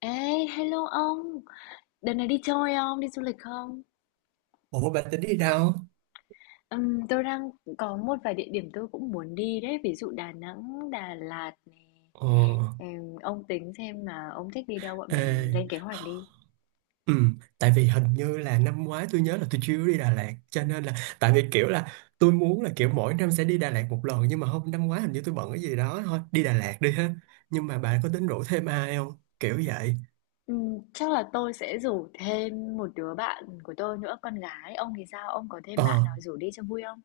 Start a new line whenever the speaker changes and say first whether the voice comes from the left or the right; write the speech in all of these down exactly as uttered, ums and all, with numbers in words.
left: Ê, hello ông, đợt này đi chơi không, đi du lịch không?
right: Ủa bà tính đi đâu?
left: Ừm, tôi đang có một vài địa điểm tôi cũng muốn đi đấy, ví dụ Đà Nẵng, Đà Lạt này.
right: Ờ,
left: Ừm, ông tính xem mà ông thích đi đâu, bọn mình
right: ê,
left: lên kế hoạch đi.
right: ừ, Tại vì hình như là năm ngoái tôi nhớ là tôi chưa đi Đà Lạt cho nên là tại vì kiểu là tôi muốn là kiểu mỗi năm sẽ đi Đà Lạt một lần, nhưng mà hôm năm ngoái hình như tôi bận cái gì đó. Thôi đi Đà Lạt đi ha, nhưng mà bà có tính rủ thêm ai không kiểu vậy?
left: Ừm, chắc là tôi sẽ rủ thêm một đứa bạn của tôi nữa, con gái. Ông thì sao? Ông có thêm
right: ờ
left: bạn nào rủ đi cho vui không?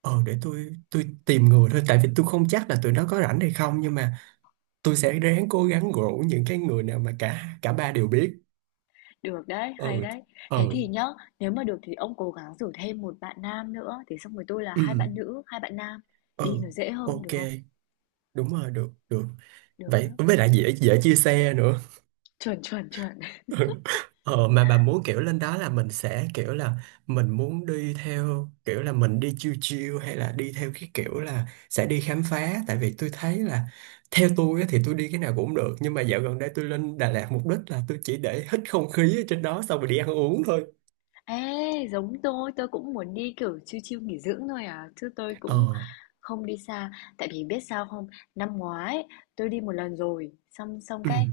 right: ờ để tôi tôi tìm người thôi, tại vì tôi không chắc là tụi nó có rảnh hay không, nhưng mà tôi sẽ ráng cố gắng rủ những cái người nào mà cả cả ba đều biết.
left: Được đấy, hay
right: Ừ
left: đấy. Thế
right: ừ
left: thì nhá, nếu mà được thì ông cố gắng rủ thêm một bạn nam nữa, thì xong rồi tôi là
right: ừ
left: hai bạn nữ, hai bạn nam. Đi
right: ừ,
left: nó dễ hơn
right: ok,
left: được không?
right: đúng rồi, được được.
left: Được đó.
right: Vậy với lại dễ dễ chia xe nữa.
left: Chuẩn, chuẩn, chuẩn.
right: Ờ, mà bà muốn kiểu lên đó là mình sẽ kiểu là mình muốn đi theo kiểu là mình đi chill chill, hay là đi theo cái kiểu là sẽ đi khám phá? Tại vì tôi thấy là theo tôi á thì tôi đi cái nào cũng được, nhưng mà dạo gần đây tôi lên Đà Lạt mục đích là tôi chỉ để hít không khí ở trên đó xong rồi đi ăn uống thôi.
left: Ê, giống tôi, tôi cũng muốn đi, kiểu, chill chill nghỉ dưỡng thôi à, chứ tôi cũng
right: Ờ,
left: không đi xa. Tại vì biết sao không? Năm ngoái tôi đi một lần rồi, xong xong
right: ừ,
left: cái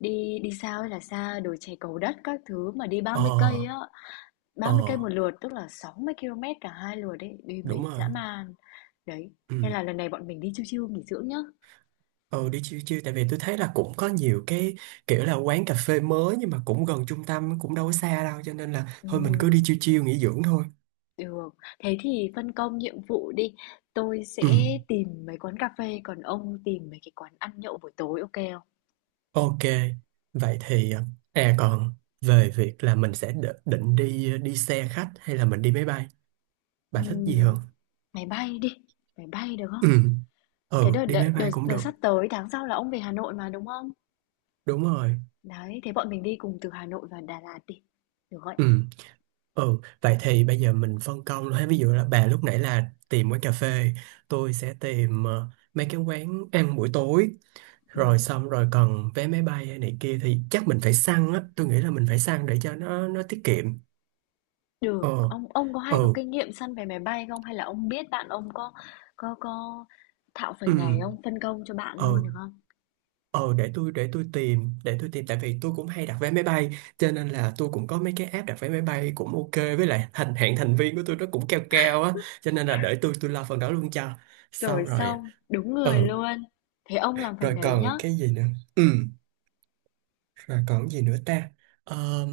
left: đi đi xa ơi là xa, đồi chè Cầu Đất các thứ mà đi ba
right: ờ
left: mươi cây á, ba mươi cây
right: ờ,
left: một lượt, tức là sáu mươi cây số cả hai lượt đấy, đi mệt
right: đúng rồi,
left: dã man. Đấy, nên
right: ừ.
left: là lần này bọn mình đi chill chill nghỉ dưỡng nhá.
right: Ừ, đi chill chill, tại vì tôi thấy là cũng có nhiều cái kiểu là quán cà phê mới nhưng mà cũng gần trung tâm, cũng đâu có xa đâu, cho nên là thôi mình cứ đi
left: Ừm.
right: chill chill nghỉ dưỡng thôi.
left: Được, thế thì phân công nhiệm vụ đi, tôi
right: Ừ.
left: sẽ tìm mấy quán cà phê, còn ông tìm mấy cái quán ăn nhậu buổi tối, ok không?
right: Ok. Vậy thì, à còn về việc là mình sẽ đ- định đi đi xe khách hay là mình đi máy bay, bà thích gì hơn?
left: Ừm, máy bay đi, máy bay được
right: Ừ.
left: không? Cái
right: Ừ,
left: đợt,
right: đi
left: đợt,
right: máy bay
left: đợt,
right: cũng
left: đợt
right: được.
left: sắp tới, tháng sau là ông về Hà Nội mà đúng không?
right: Đúng rồi.
left: Đấy, thế bọn mình đi cùng từ Hà Nội và Đà Lạt đi, được không?
right: Ừ. Ừ, vậy thì bây giờ mình phân công luôn ha. Ví dụ là bà lúc nãy là tìm quán cà phê, tôi sẽ tìm ờ, mấy cái quán ăn buổi tối, rồi
left: Ừm,
right: xong rồi còn vé máy bay hay này kia thì chắc mình phải săn á, tôi nghĩ là mình phải săn để cho nó nó tiết kiệm.
left: được,
right: Ờ
left: ông ông có
right: ờ
left: hay có kinh nghiệm săn vé máy bay không? Hay là ông biết bạn ông có có có thạo
right: ừ
left: phần này không? Phân công cho bạn
right: ờ
left: luôn được không?
right: ờ, để tôi để tôi tìm để tôi tìm tại vì tôi cũng hay đặt vé máy bay, cho nên là tôi cũng có mấy cái app đặt vé máy bay cũng ok, với lại thành hạng thành viên của tôi nó cũng cao cao á, cho nên là để tôi tôi lo phần đó luôn cho. Xong
left: Rồi
right: rồi
left: xong, đúng người
right: ờ,
left: luôn. Thế ông làm phần
right: rồi
left: đấy nhá.
right: còn cái gì nữa, ừ, rồi còn cái gì nữa ta. Ờ,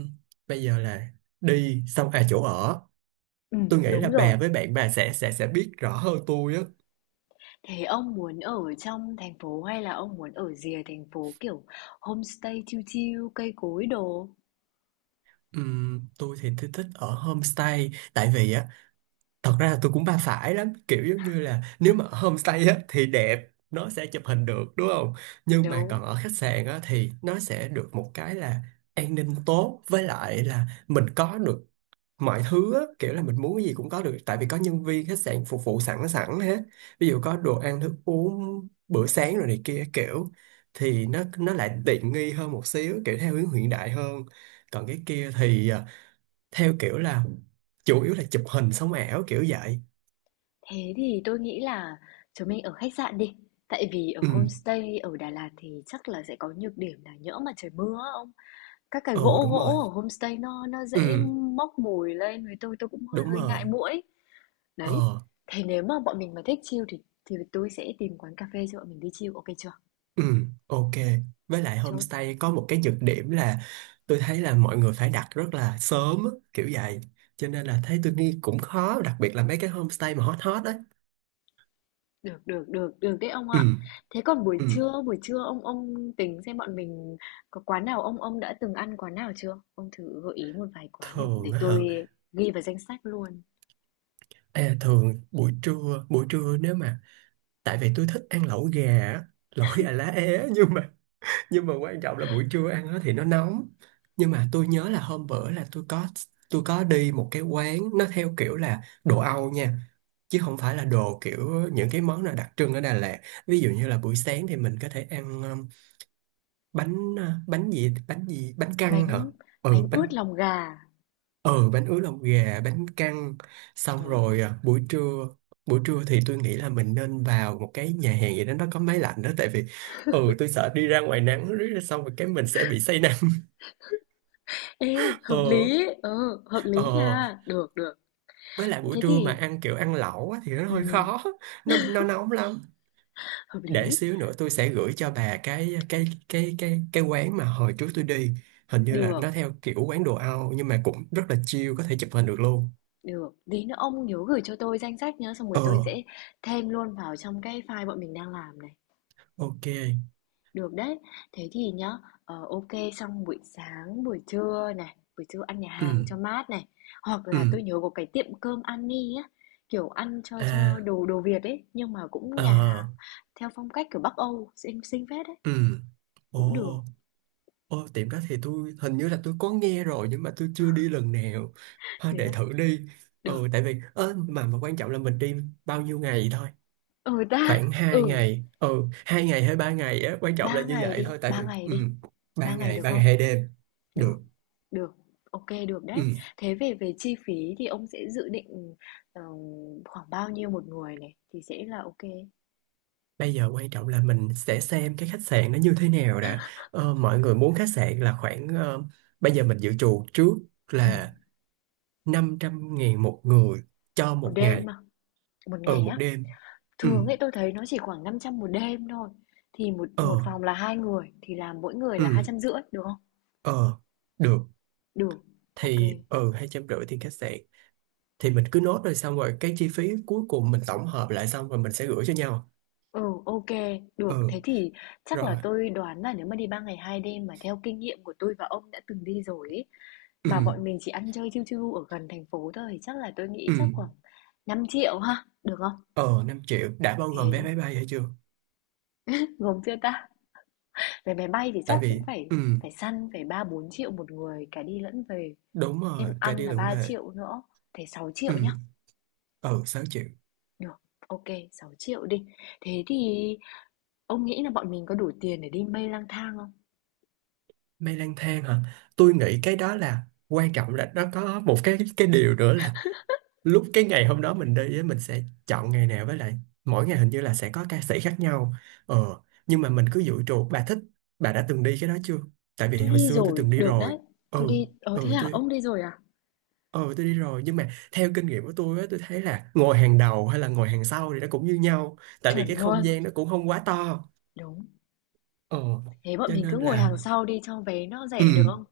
right: bây giờ là đi xong à chỗ ở,
left: Ừ
right: tôi nghĩ là
left: đúng rồi.
right: bà với bạn bà sẽ sẽ sẽ biết rõ hơn tôi á.
left: Thế ông muốn ở trong thành phố hay là ông muốn ở rìa thành phố, kiểu, homestay chill chill, cây cối đồ?
right: Ừm, tôi thì tôi thích ở homestay, tại vì á thật ra là tôi cũng ba phải lắm, kiểu giống như là nếu mà ở homestay á thì đẹp, nó sẽ chụp hình được đúng không, nhưng mà
left: Đúng.
right: còn ở khách sạn á thì nó sẽ được một cái là an ninh tốt, với lại là mình có được mọi thứ á, kiểu là mình muốn cái gì cũng có được, tại vì có nhân viên khách sạn phục vụ sẵn sẵn hết, ví dụ có đồ ăn thức uống bữa sáng rồi này kia kiểu, thì nó nó lại tiện nghi hơn một xíu, kiểu theo hướng hiện đại hơn. Còn cái kia thì à, theo kiểu là chủ yếu là chụp hình sống ảo kiểu vậy.
left: Thế thì tôi nghĩ là chúng mình ở khách sạn đi. Tại vì ở
right: Ừ,
left: homestay ở Đà Lạt thì chắc là sẽ có nhược điểm là nhỡ mà trời mưa á ông. Các cái
right: ừ,
left: gỗ
right: đúng rồi,
left: gỗ ở homestay nó nó dễ
right: ừ
left: móc mùi lên với tôi tôi cũng hơi
right: đúng
left: hơi
right: rồi
left: ngại muỗi. Đấy.
right: ờ.
left: Thế nếu mà bọn mình mà thích chill thì thì tôi sẽ tìm quán cà phê cho bọn mình đi chill, ok chưa?
right: Ừ, ok. Với lại
left: Chốt.
right: homestay có một cái nhược điểm là tôi thấy là mọi người phải đặt rất là sớm á, kiểu vậy. Cho nên là thấy tôi nghĩ cũng khó, đặc biệt là mấy cái homestay mà hot hot đấy.
left: Được, được, được, được đấy ông
right: Ừ,
left: ạ. Thế còn buổi
right: ừ.
left: trưa, buổi trưa ông ông tính xem bọn mình có quán nào ông ông đã từng ăn quán nào chưa? Ông thử gợi ý một vài quán để,
right: Thường
left: để
right: á hả?
left: tôi ghi vào danh sách luôn.
right: Ê, thường buổi trưa, buổi trưa nếu mà, tại vì tôi thích ăn lẩu gà, á, lẩu gà lá é, nhưng mà nhưng mà quan trọng là buổi trưa ăn nó thì nó nóng. Nhưng mà tôi nhớ là hôm bữa là tôi có, tôi có đi một cái quán nó theo kiểu là đồ Âu nha, chứ không phải là đồ kiểu những cái món nào đặc trưng ở Đà Lạt. Ví dụ như là buổi sáng thì mình có thể ăn um, bánh uh, bánh gì bánh gì bánh căn hả.
left: Bánh bánh
right: Ừ bánh,
left: ướt lòng gà.
right: ừ bánh ướt lòng gà, bánh căn. Xong
left: Đúng.
right: rồi uh, buổi trưa, buổi trưa thì tôi nghĩ là mình nên vào một cái nhà hàng gì đó nó có máy lạnh đó, tại vì ừ tôi sợ đi ra ngoài nắng riết xong rồi cái mình sẽ bị say nắng.
left: Ê, hợp
right: Ờ
left: lý. Ừ, hợp lý
right: ờ,
left: nha. Được, được.
right: với lại buổi
left: Thế
right: trưa mà
left: thì
right: ăn kiểu ăn lẩu á, thì nó hơi
left: ừm,
right: khó, nó nó nóng lắm.
left: hợp
right: Để
left: lý.
right: xíu nữa tôi sẽ gửi cho bà cái cái cái cái cái quán mà hồi trước tôi đi, hình như là
left: Được,
right: nó theo kiểu quán đồ Âu nhưng mà cũng rất là chill, có thể chụp hình được luôn.
left: được. Tí nữa ông nhớ gửi cho tôi danh sách nhá, xong rồi
right: Ờ,
left: tôi sẽ thêm luôn vào trong cái file bọn mình đang làm này.
right: ok,
left: Được đấy. Thế thì nhá, ờ, ô xong buổi sáng, buổi trưa này, buổi trưa ăn nhà hàng
right: ừ
left: cho mát này, hoặc là
right: ừ
left: tôi nhớ có cái tiệm cơm Annie á, kiểu, ăn cho
right: à
left: cho đồ đồ Việt ấy, nhưng mà cũng nhà
right: ờ
left: hàng theo phong cách, kiểu, Bắc Âu, xinh xinh phết đấy,
right: ừ ồ.
left: cũng được.
right: Ô tiệm đó thì tôi hình như là tôi có nghe rồi nhưng mà tôi chưa đi lần nào, ha
left: Thế
right: để
left: à?
right: thử đi. Ừ
left: Được.
right: tại vì ơ, mà mà quan trọng là mình đi bao nhiêu ngày thôi.
left: Ừ ta,
right: Khoảng hai
left: ừ,
right: ngày ừ hai ngày hay ba ngày á, quan trọng là
left: ba
right: như
left: ngày
right: vậy
left: đi,
right: thôi tại
left: ba
right: vì
left: ngày
right: ừ,
left: đi.
right: ba
left: Ba ngày
right: ngày,
left: được
right: ba ngày
left: không?
right: hai đêm
left: Được,
right: Được,
left: được. Ok được đấy.
right: ừ.
left: Thế về về chi phí thì ông sẽ dự định, ờ, khoảng bao nhiêu một người này thì sẽ là ok, ừ.
right: Bây giờ quan trọng là mình sẽ xem cái khách sạn nó như thế nào đã. Ờ, mọi người muốn khách sạn là khoảng ờ, bây giờ mình dự trù trước là năm trăm ngàn một người cho
left: Một
right: một
left: đêm
right: ngày.
left: mà. Một
right: Ừ
left: ngày
right: một
left: á?
right: đêm. Ừ
left: Thường ấy tôi thấy nó chỉ khoảng năm trăm một đêm thôi. Thì một một
right: ờ
left: phòng là hai người thì là mỗi người
right: ừ
left: là hai trăm rưỡi được không?
right: ờ, được.
left: Được. Ok.
right: Thì ừ hai trăm rưỡi tiền khách sạn, thì mình cứ nốt rồi xong rồi cái chi phí cuối cùng mình tổng hợp lại xong rồi mình sẽ gửi cho nhau.
left: Ừ ok, được.
right: Ừ.
left: Thế thì chắc là
right: Rồi.
left: tôi đoán là nếu mà đi ba ngày hai đêm mà theo kinh nghiệm của tôi và ông đã từng đi rồi ấy,
right: Ừ.
left: mà bọn mình chỉ ăn chơi chiêu chiêu ở gần thành phố thôi thì chắc là tôi nghĩ
right: Ừ.
left: chắc khoảng năm triệu ha, được không?
right: Ờ năm triệu đã bao gồm vé
left: Thế
right: máy bay hay chưa?
left: gồm chưa ta? Vé máy bay thì
right: Tại
left: chắc cũng
right: vì
left: phải
right: ừ
left: phải săn phải ba bốn triệu một người cả đi lẫn về.
right: đúng
left: Thêm
right: rồi, cả
left: ăn
right: đi
left: là
right: lẫn
left: ba
right: về.
left: triệu nữa, thế sáu
right: Ừ.
left: triệu nhá.
right: Ờ sáu triệu.
left: Được, ok, sáu triệu đi. Thế thì ông nghĩ là bọn mình có đủ tiền để đi mây lang thang không?
right: Mây lang thang hả? Tôi nghĩ cái đó là quan trọng là nó có một cái cái điều nữa là lúc cái ngày hôm đó mình đi á, mình sẽ chọn ngày nào, với lại mỗi ngày hình như là sẽ có ca sĩ khác nhau. Ờ nhưng mà mình cứ dự trù, bà thích, bà đã từng đi cái đó chưa? Tại vì
left: Tôi
right: hồi
left: đi
right: xưa tôi
left: rồi,
right: từng đi
left: được
right: rồi.
left: đấy.
right: Ừ.
left: Tôi đi, ờ thế
right: Ừ
left: à,
right: tôi,
left: ông đi rồi à?
right: Ờ tôi đi rồi, nhưng mà theo kinh nghiệm của tôi á tôi thấy là ngồi hàng đầu hay là ngồi hàng sau thì nó cũng như nhau, tại vì
left: Chuẩn
right: cái không
left: luôn,
right: gian nó cũng không quá to.
left: đúng.
right: Ờ
left: Thế bọn
right: cho
left: mình cứ
right: nên
left: ngồi
right: là
left: hàng sau đi cho vé nó
right: ừ,
left: rẻ được không?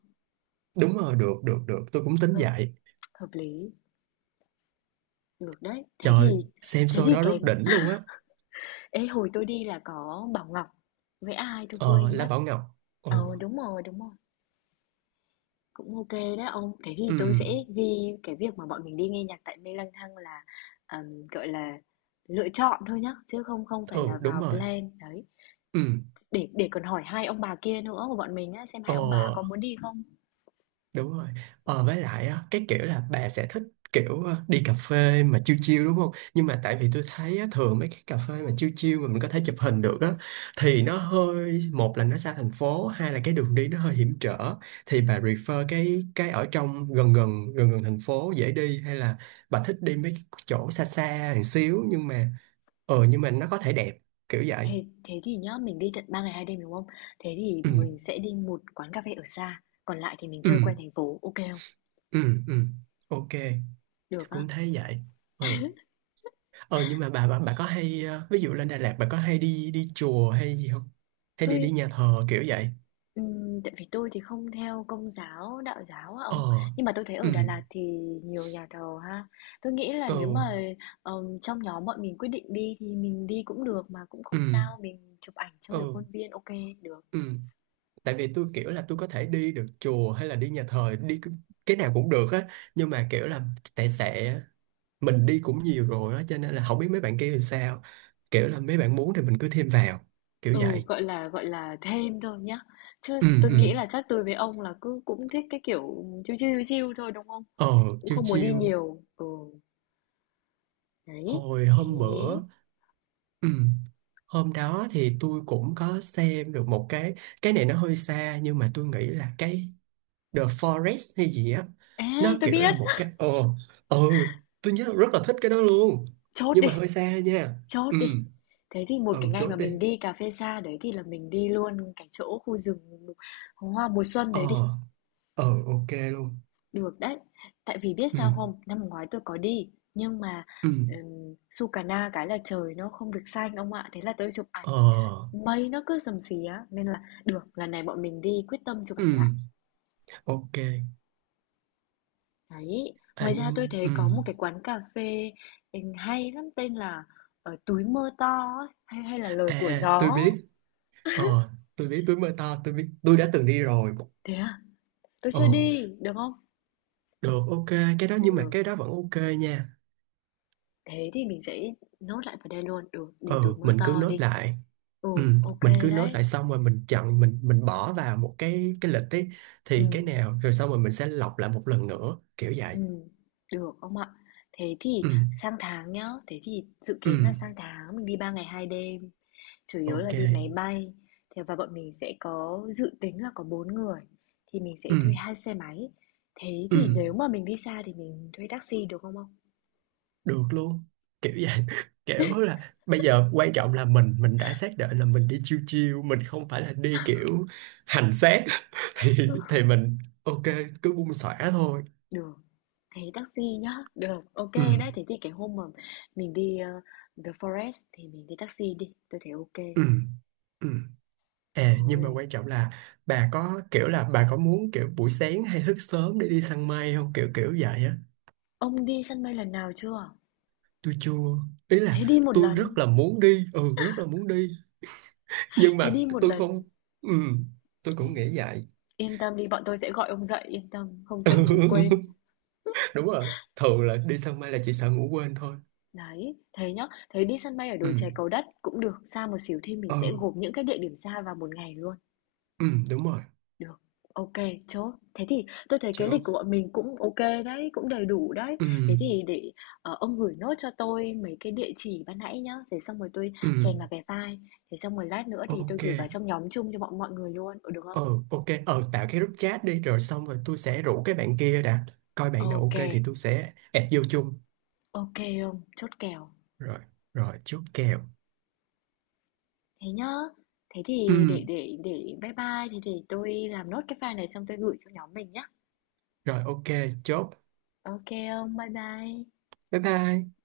right: đúng rồi, được được được, tôi cũng tính
left: Hợp,
right: vậy.
left: hợp lý, được đấy. Thế thì,
right: Trời xem
left: thế
right: show
left: thì
right: đó rất
left: cái,
right: đỉnh luôn á.
left: ê hồi tôi đi là có Bảo Ngọc với ai tôi
right: Ờ
left: quên
right: La
left: mất.
right: Bảo Ngọc, ờ
left: Ờ, đúng rồi, đúng rồi. Cũng ok đó ông. Cái gì
right: ừ
left: tôi sẽ ghi cái việc mà bọn mình đi nghe nhạc tại Mê Lang Thang là, ờm, gọi là, lựa chọn thôi nhá, chứ không không phải là
right: ừ đúng
left: vào
right: rồi,
left: plan, đấy.
right: ừ
left: Để để còn hỏi hai ông bà kia nữa của bọn mình á, xem hai
right: ờ
left: ông bà có muốn đi không.
right: đúng rồi. Ờ, với lại á, cái kiểu là bà sẽ thích kiểu ờ, đi cà phê mà chill chill đúng không, nhưng mà tại vì tôi thấy á, thường mấy cái cà phê mà chill chill mà mình có thể chụp hình được á thì nó hơi, một là nó xa thành phố, hai là cái đường đi nó hơi hiểm trở. Thì bà refer cái cái ở trong gần gần gần gần thành phố dễ đi, hay là bà thích đi mấy cái chỗ xa xa một xíu nhưng mà ờ, nhưng mà nó có thể đẹp, kiểu vậy.
left: Thế thế thì nhá, mình đi tận ba ngày hai đêm, đúng không? Thế thì
right: Ừ
left: mình sẽ đi một quán cà phê ở xa, còn lại thì mình
right: ừ
left: chơi quanh thành phố, ok không?
right: ừ ừ ok,
left: Được
right: tôi
left: á.
right: cũng thấy vậy. Ừ. Ờ nhưng mà bà bà bà có hay ờ, ví dụ lên Đà Lạt bà có hay đi đi chùa hay gì không? Hay đi
left: Tôi
right: đi nhà thờ kiểu vậy?
left: Ừm, tại vì tôi thì không theo Công giáo, Đạo giáo á ông,
right: Ờ.
left: nhưng mà tôi thấy
right: Ừ.
left: ở Đà Lạt thì nhiều nhà thờ ha. Tôi nghĩ là nếu
right: Ừ.
left: mà ờm, trong nhóm bọn mình quyết định đi thì mình đi cũng được mà cũng
right: Ừ.
left: không sao, mình chụp ảnh chơi ở
right: Ừ.
left: khuôn viên ok được.
right: Ừ. Tại vì tôi kiểu là tôi có thể đi được chùa hay là đi nhà thờ đi, cái cái nào cũng được á, nhưng mà kiểu là tại sẽ mình đi cũng nhiều rồi á, cho nên là không biết mấy bạn kia thì sao. Kiểu là mấy bạn muốn thì mình cứ thêm vào, kiểu
left: Ừ,
right: vậy.
left: gọi là gọi là thêm thôi nhá. Chứ
right: Ừ
left: tôi
right: ừ.
left: nghĩ là chắc tôi với ông là cứ cũng thích cái kiểu chill chill chill thôi đúng không?
right: Ờ
left: Cũng
right: chiêu
left: không muốn đi
right: chiêu
left: nhiều. Ừ, đấy.
right: hồi
left: Thế.
right: hôm bữa. Ừ. Hôm đó thì tôi cũng có xem được một cái cái này nó hơi xa nhưng mà tôi nghĩ là cái The Forest hay gì á, nó
left: Ê, tôi
right: kiểu là
left: biết.
right: một cái ờ, ờ tôi nhớ rất là thích cái đó luôn,
left: Chốt
right: nhưng
left: đi.
right: mà hơi xa nha.
left: Chốt
right: Ừ
left: đi. Thế thì một
right: ừ
left: cái ngày mà
right: chốt đi,
left: mình đi cà phê xa đấy thì là mình đi luôn cái chỗ khu rừng hoa mùa xuân đấy
right: ờ
left: đi.
right: ờ ok luôn.
left: Được đấy. Tại vì biết
right: Ừ
left: sao không? Năm ngoái tôi có đi nhưng mà
right: ừ
left: um, Sukarna cái là trời nó không được xanh ông ạ. Thế là tôi chụp ảnh
right: ờ
left: mây nó cứ rầm xí á nên là được lần này bọn mình đi quyết tâm chụp ảnh
right: ừ
left: lại
right: ok.
left: đấy.
right: À
left: Ngoài ra tôi
right: nhưng
left: thấy
right: ừ,
left: có một cái quán cà phê ừ, hay lắm tên là ở túi mưa to ấy, hay hay là lời của
right: à
left: gió.
right: tôi biết, ờ tôi biết, tôi mơ to tôi biết, tôi đã từng đi rồi.
left: Thế à? Tôi
right: Ờ,
left: chưa đi, được không?
right: được, ok, cái đó nhưng mà
left: Được,
right: cái đó vẫn ok nha.
left: thế thì mình sẽ nốt lại vào đây luôn. Được, đi túi
right: Ừ
left: mưa
right: mình cứ
left: to
right: nốt
left: đi.
right: lại
left: Ừ,
right: ừ,
left: ok
right: mình cứ nốt
left: đấy.
right: lại xong rồi mình chọn mình mình bỏ vào một cái cái lịch ấy,
left: Ừ,
right: thì cái nào rồi xong rồi mình sẽ lọc lại một lần nữa kiểu vậy.
left: ừ, được ông ạ. Thế thì
right: Ừ,
left: sang tháng nhá, thế thì dự
right: ừ,
left: kiến là sang tháng mình đi ba ngày hai đêm. Chủ yếu là
right: ok.
left: đi máy bay. Thế và bọn mình sẽ có dự tính là có bốn người. Thì mình sẽ thuê
right: Ừ,
left: hai xe máy. Thế
right: ừ,
left: thì nếu mà mình đi xa thì mình thuê taxi được không ông?
right: được luôn kiểu vậy. Kiểu là bây giờ quan trọng là mình mình đã xác định là mình đi chill chill, mình không phải là đi kiểu hành xác. thì thì mình ok, cứ buông xõa thôi.
left: Được, thế taxi nhá. Được, ok
right: Ừ,
left: đấy. Thế thì cái hôm mà mình đi ờ, The Forest thì mình đi taxi đi. Tôi thấy ok.
right: ừ, ừ. À, nhưng mà
left: Rồi.
right: quan trọng là bà có kiểu là bà có muốn kiểu buổi sáng hay thức sớm để đi săn mây không, kiểu kiểu vậy á.
left: Ông đi sân bay lần nào chưa?
right: Tôi chưa, ý
left: Thế
right: là
left: đi một
right: tôi
left: lần.
right: rất là muốn đi, ừ rất là muốn đi, nhưng
left: Thế
right: mà
left: đi một
right: tôi
left: lần.
right: không. Ừ tôi
left: Ừ.
right: cũng nghĩ vậy.
left: Yên tâm đi, bọn tôi sẽ gọi ông dậy. Yên tâm, không sợ ngủ quên.
right: Đúng rồi, thường là đi săn mây là chỉ sợ ngủ quên thôi.
left: Đấy, thế nhá. Thế đi sân bay ở đồi
right: Ừ
left: chè Cầu Đất cũng được. Xa một xíu thì mình
right: ừ
left: sẽ gộp những cái địa điểm xa vào một ngày luôn.
right: ừ đúng rồi
left: Được, ok, chốt. Thế thì tôi thấy cái lịch
right: chứ.
left: của bọn mình cũng ok đấy, cũng đầy đủ đấy.
right: Ừ
left: Thế thì để, ờ, ông gửi nốt cho tôi mấy cái địa chỉ ban nãy nhá, để xong rồi tôi
right: ừ
left: chèn vào cái file, thế xong rồi lát nữa thì tôi
right: ok,
left: gửi vào trong nhóm chung cho bọn mọi người luôn, ừ, được không?
right: ờ ok. Ờ tạo cái group chat đi, rồi xong rồi tôi sẽ rủ cái bạn kia đã, coi bạn nào
left: Ok,
right: ok thì
left: ok,
right: tôi sẽ add vô chung.
left: ông, chốt kèo.
right: Rồi, rồi chốt kèo.
left: Thế nhá. Thế
right: Ừ
left: thì để để để bye bye, thì để tôi làm nốt cái file này xong tôi gửi cho nhóm mình nhá.
right: rồi ok, chốt,
left: Ok, ông, bye bye.
right: bye bye.